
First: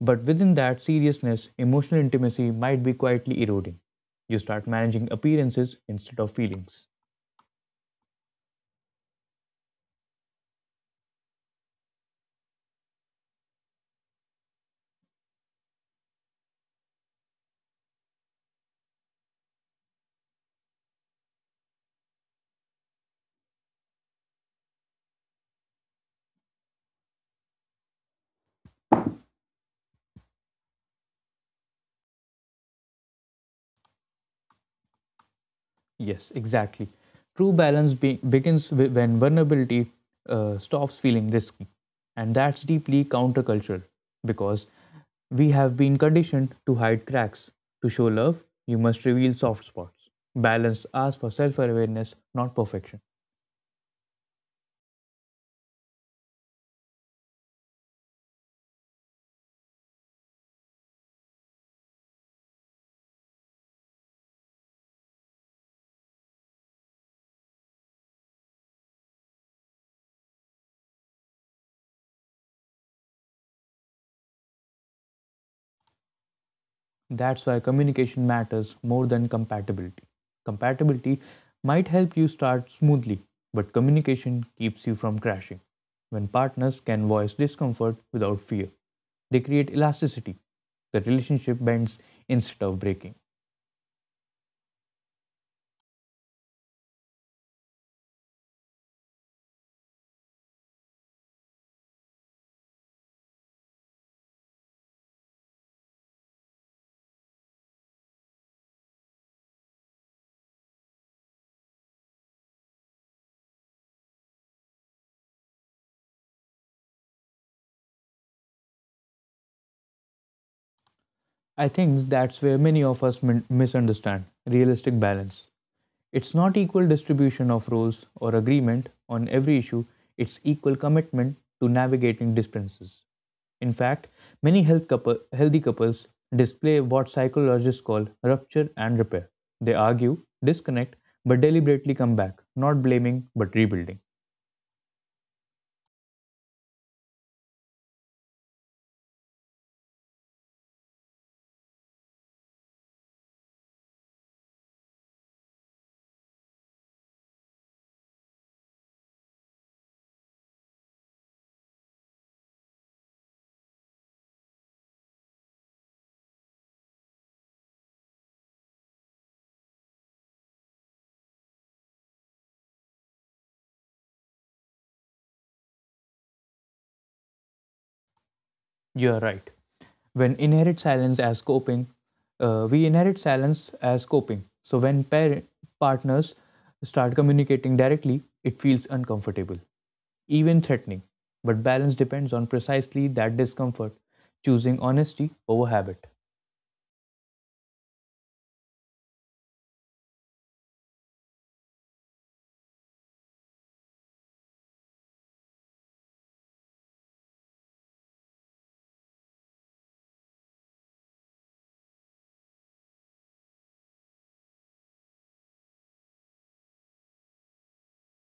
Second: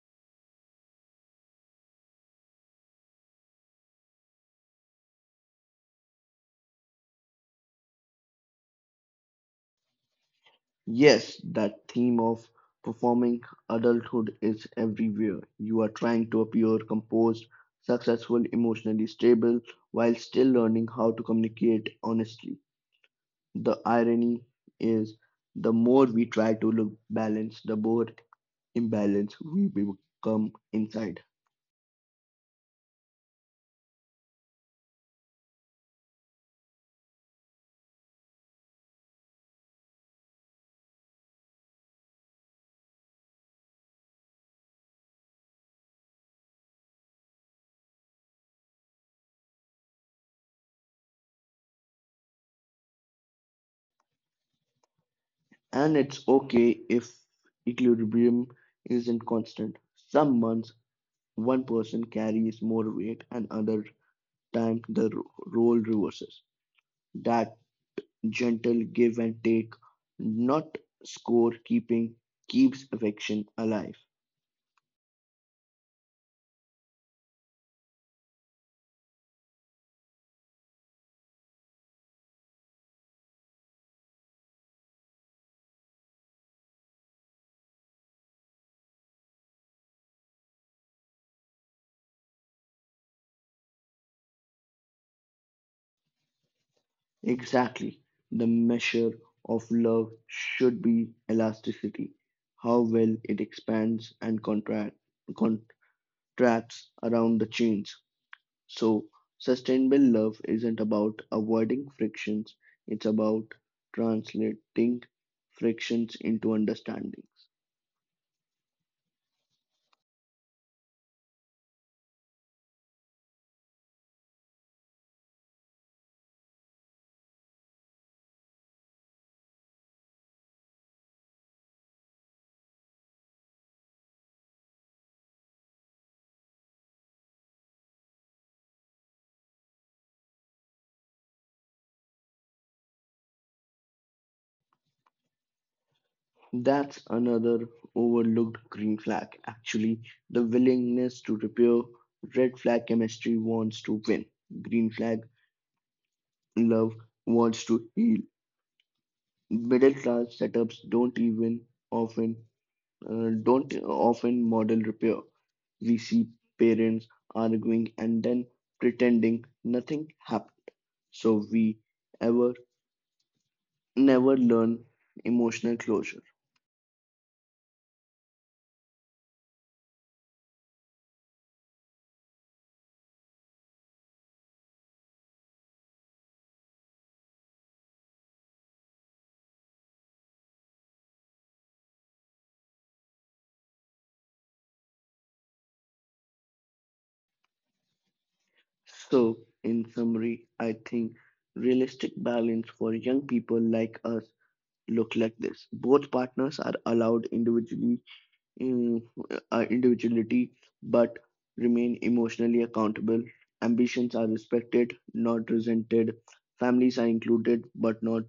[SPEAKER 1] But within that seriousness, emotional intimacy might be quietly eroding. You start managing appearances instead of feelings.
[SPEAKER 2] Yes, that theme of performing adulthood is everywhere. You are trying to appear composed, successful, emotionally stable, while still learning how to communicate honestly. The irony is the more we try to look balanced, the more imbalanced we become inside.
[SPEAKER 1] Yes, exactly. True balance begins when vulnerability stops feeling risky. And that's deeply countercultural because we have been conditioned to hide cracks. To show love, you must reveal soft spots. Balance asks for self awareness, not perfection.
[SPEAKER 2] And it's okay if equilibrium isn't constant. Some months, one person carries more weight, and other time the role reverses. That gentle give and take, not score keeping, keeps affection alive.
[SPEAKER 1] That's why communication matters more than compatibility. Compatibility might help you start smoothly, but communication keeps you from crashing. When partners can voice discomfort without fear, they create elasticity. The relationship bends instead of breaking.
[SPEAKER 2] Exactly. The measure of love should be elasticity, how well it expands and contracts around the chains. So, sustainable love isn't about avoiding frictions, it's about translating frictions into understanding.
[SPEAKER 1] I think that's where many of us misunderstand realistic balance. It's not equal distribution of roles or agreement on every issue, it's equal commitment to navigating differences. In fact, many healthy couples display what psychologists call rupture and repair. They argue, disconnect, but deliberately come back, not blaming but rebuilding.
[SPEAKER 2] That's another overlooked green flag. Actually, the willingness to repair. Red flag chemistry wants to win. Green flag love wants to heal. Middle class setups don't even often don't often model repair. We see parents arguing and then pretending nothing happened. So we ever never learn emotional closure.
[SPEAKER 1] You are right. When inherit silence as coping, We inherit silence as coping. So when partners start communicating directly, it feels uncomfortable, even threatening. But balance depends on precisely that discomfort, choosing honesty over habit.
[SPEAKER 2] So, in summary, I think realistic balance for young people like us look like this. Both partners are allowed mm, individuality, but remain emotionally accountable. Ambitions are respected, not resented. Families are included, but not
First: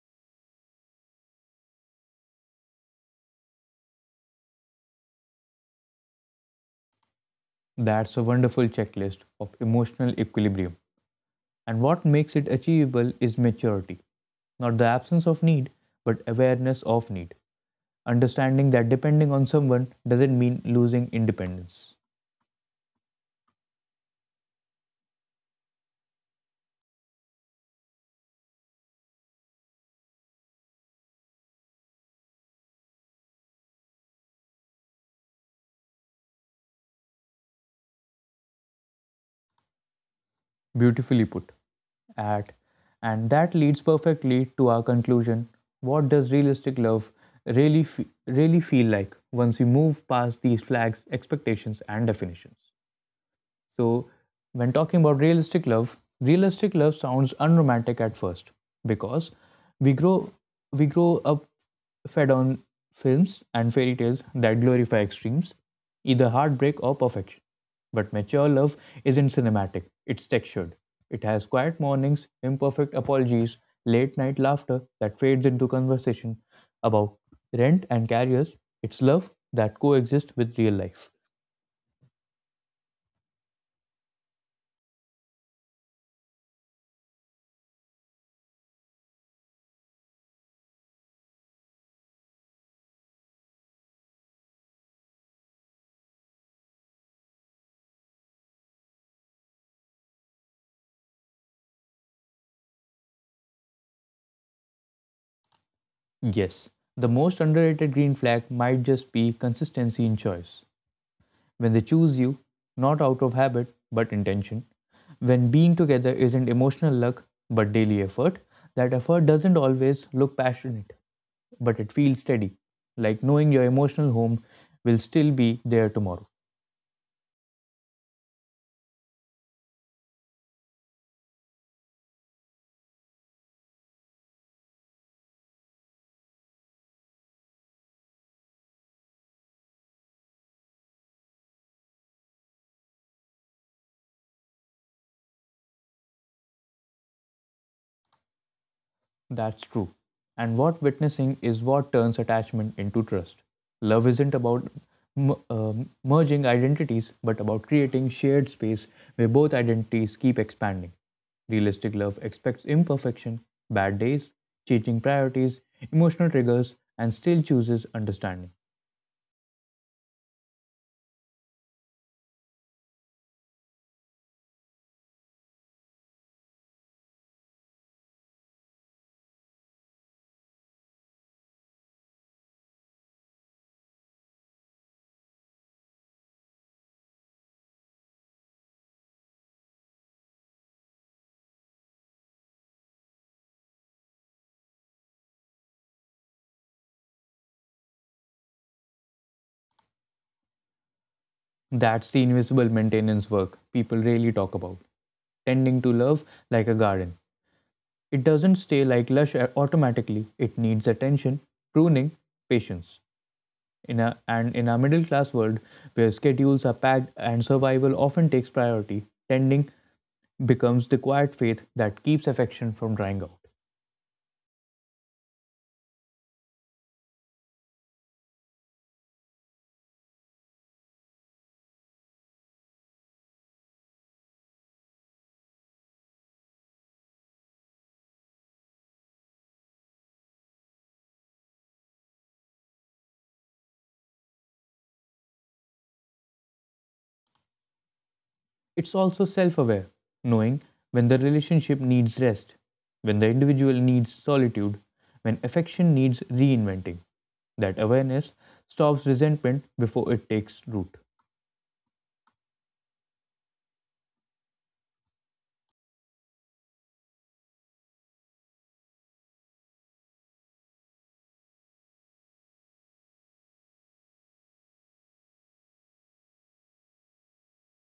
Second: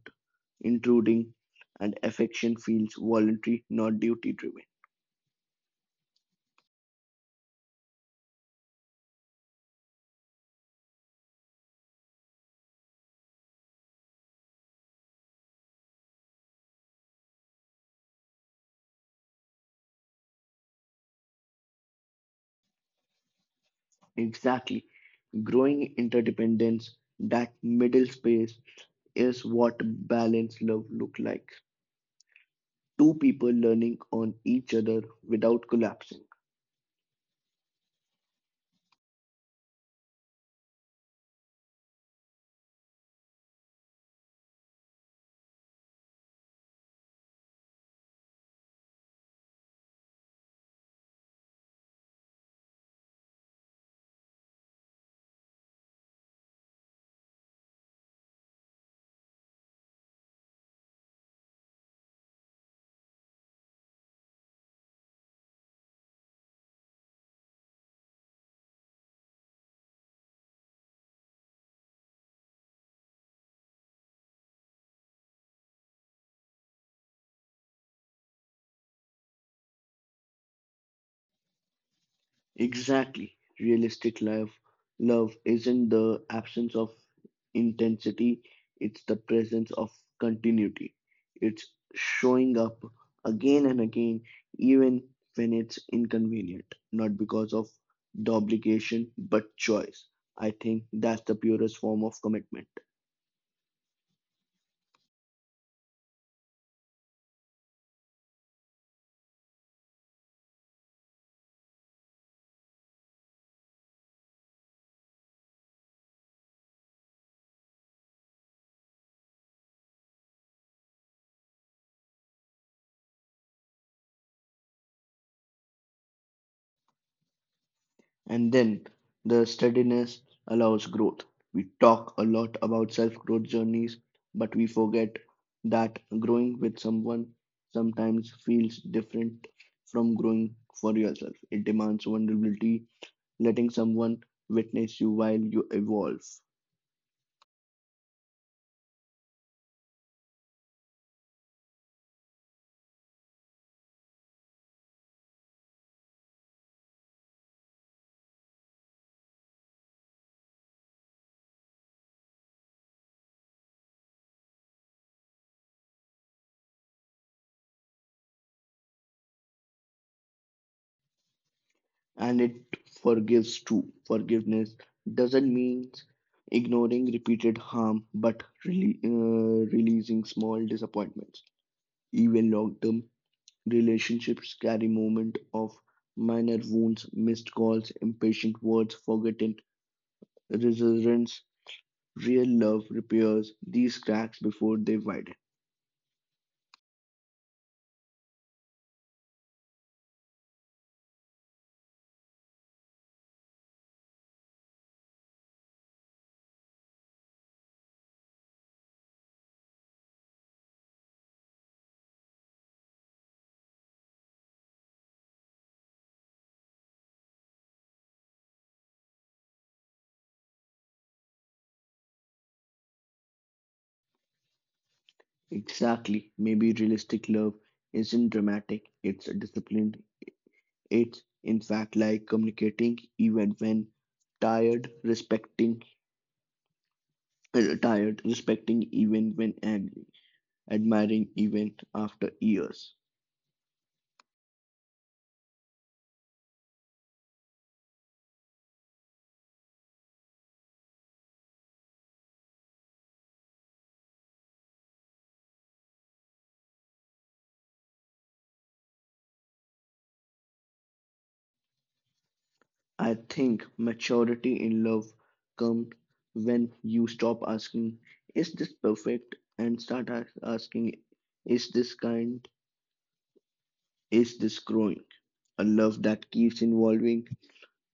[SPEAKER 2] intruding. And affection feels voluntary, not duty driven.
[SPEAKER 1] That's a wonderful checklist of emotional equilibrium. And what makes it achievable is maturity, not the absence of need, but awareness of need. Understanding that depending on someone doesn't mean losing independence.
[SPEAKER 2] Exactly. Growing interdependence, that middle space is what balanced love look like. Two people learning on each other without collapsing.
[SPEAKER 1] Beautifully put. At and that leads perfectly to our conclusion. What does realistic love really feel like once we move past these flags, expectations, and definitions? So, when talking about realistic love sounds unromantic at first because we grow we grow up fed on films and fairy tales that glorify extremes, either heartbreak or perfection. But mature love isn't cinematic, it's textured. It has quiet mornings, imperfect apologies, late night laughter that fades into conversation about rent and carriers. It's love that coexists with real life.
[SPEAKER 2] Exactly. Realistic life love isn't the absence of intensity, it's the presence of continuity. It's showing up again and again, even when it's inconvenient, not because of the obligation, but choice. I think that's the purest form of commitment.
[SPEAKER 1] Yes, the most underrated green flag might just be consistency in choice. When they choose you, not out of habit but intention, when being together isn't emotional luck but daily effort, that effort doesn't always look passionate but it feels steady, like knowing your emotional home will still be there tomorrow.
[SPEAKER 2] And then the steadiness allows growth. We talk a lot about self growth journeys, but we forget that growing with someone sometimes feels different from growing for yourself. It demands vulnerability, letting someone witness you while you evolve.
[SPEAKER 1] That's true. And what witnessing is what turns attachment into trust. Love isn't about merging identities, but about creating shared space where both identities keep expanding. Realistic love expects imperfection, bad days, changing priorities, emotional triggers, and still chooses understanding.
[SPEAKER 2] And it forgives too. Forgiveness doesn't mean ignoring repeated harm, but really, releasing small disappointments, even long term. Relationships carry moment of minor wounds, missed calls, impatient words, forgotten resilience. Real love repairs these cracks before they widen.
[SPEAKER 1] That's the invisible maintenance work people rarely talk about. Tending to love like a garden. It doesn't stay like lush automatically, it needs attention, pruning, patience. And in a middle class world where schedules are packed and survival often takes priority, tending becomes the quiet faith that keeps affection from drying out.
[SPEAKER 2] Exactly. Maybe realistic love isn't dramatic, it's disciplined. It's, in fact, like communicating even when tired, respecting even when angry, admiring even after years.
[SPEAKER 1] It's also self aware, knowing when the relationship needs rest, when the individual needs solitude, when affection needs reinventing. That awareness stops resentment before it takes root.
[SPEAKER 2] I think maturity in love comes when you stop asking, is this perfect? And start asking, is this kind? Is this growing? A love that keeps evolving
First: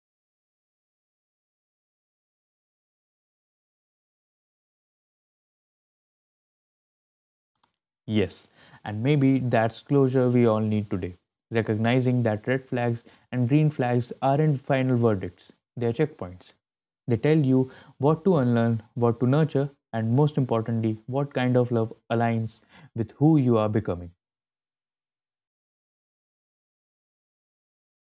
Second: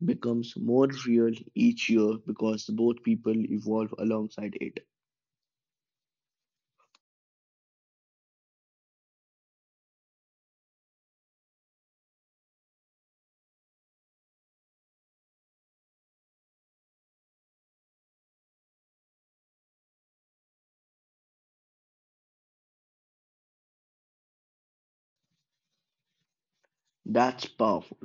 [SPEAKER 2] becomes more real each year because both people evolve alongside it.
[SPEAKER 1] Yes, and maybe that's closure we all need today. Recognizing that red flags and green flags aren't final verdicts, they're checkpoints. They tell you what to unlearn, what to nurture, and most importantly, what kind of love aligns with who you are becoming.
[SPEAKER 2] That's powerful,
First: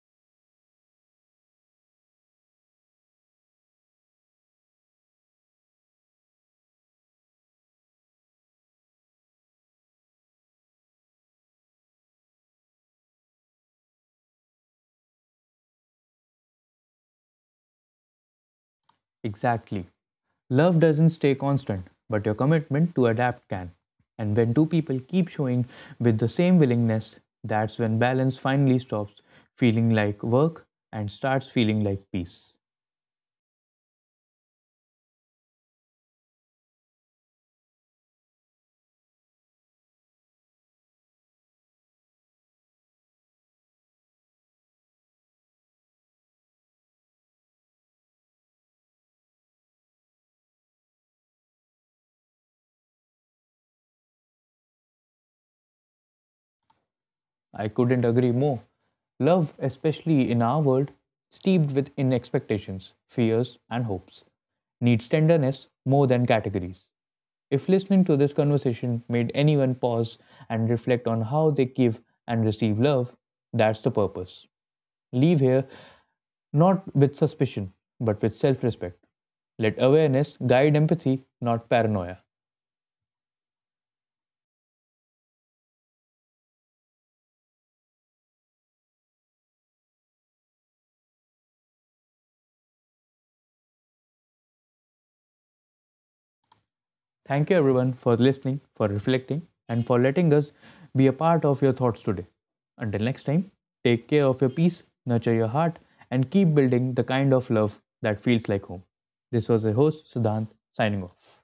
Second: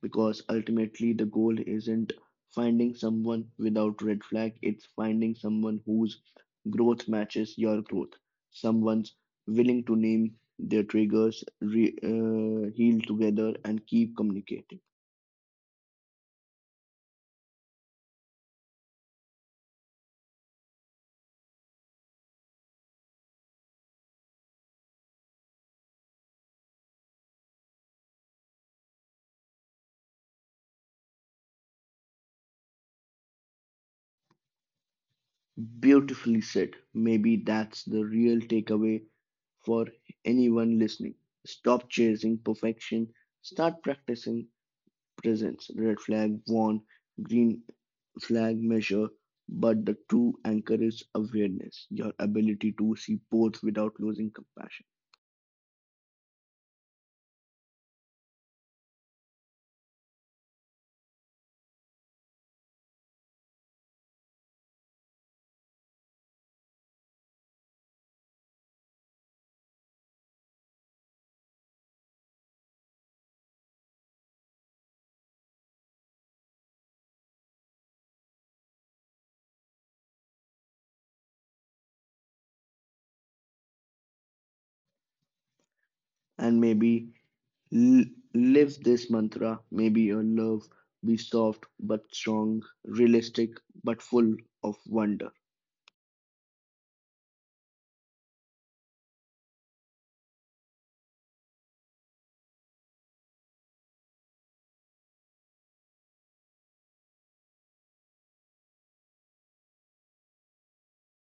[SPEAKER 2] because ultimately the goal isn't finding someone without red flag, it's finding someone whose growth matches your growth. Someone's willing to name their triggers, heal together, and keep communicating.
[SPEAKER 1] Exactly. Love doesn't stay constant, but your commitment to adapt can. And when two people keep showing with the same willingness, that's when balance finally stops feeling like work and starts feeling like peace.
[SPEAKER 2] Beautifully said. Maybe that's the real takeaway for anyone listening. Stop chasing perfection, start practicing presence. Red flag warn, green flag measure, but the true anchor is awareness, your ability to see both without losing compassion.
[SPEAKER 1] I couldn't agree more. Love, especially in our world, steeped with in expectations, fears, and hopes, needs tenderness more than categories. If listening to this conversation made anyone pause and reflect on how they give and receive love, that's the purpose. Leave here not with suspicion, but with self respect. Let awareness guide empathy, not paranoia.
[SPEAKER 2] And maybe l- live this mantra, maybe your love be soft but strong, realistic but full of wonder.
[SPEAKER 1] Thank you everyone for listening, for reflecting, and for letting us be a part of your thoughts today. Until next time, take care of your peace, nurture your heart, and keep building the kind of love that feels like home. This was your host, Siddhant, signing off.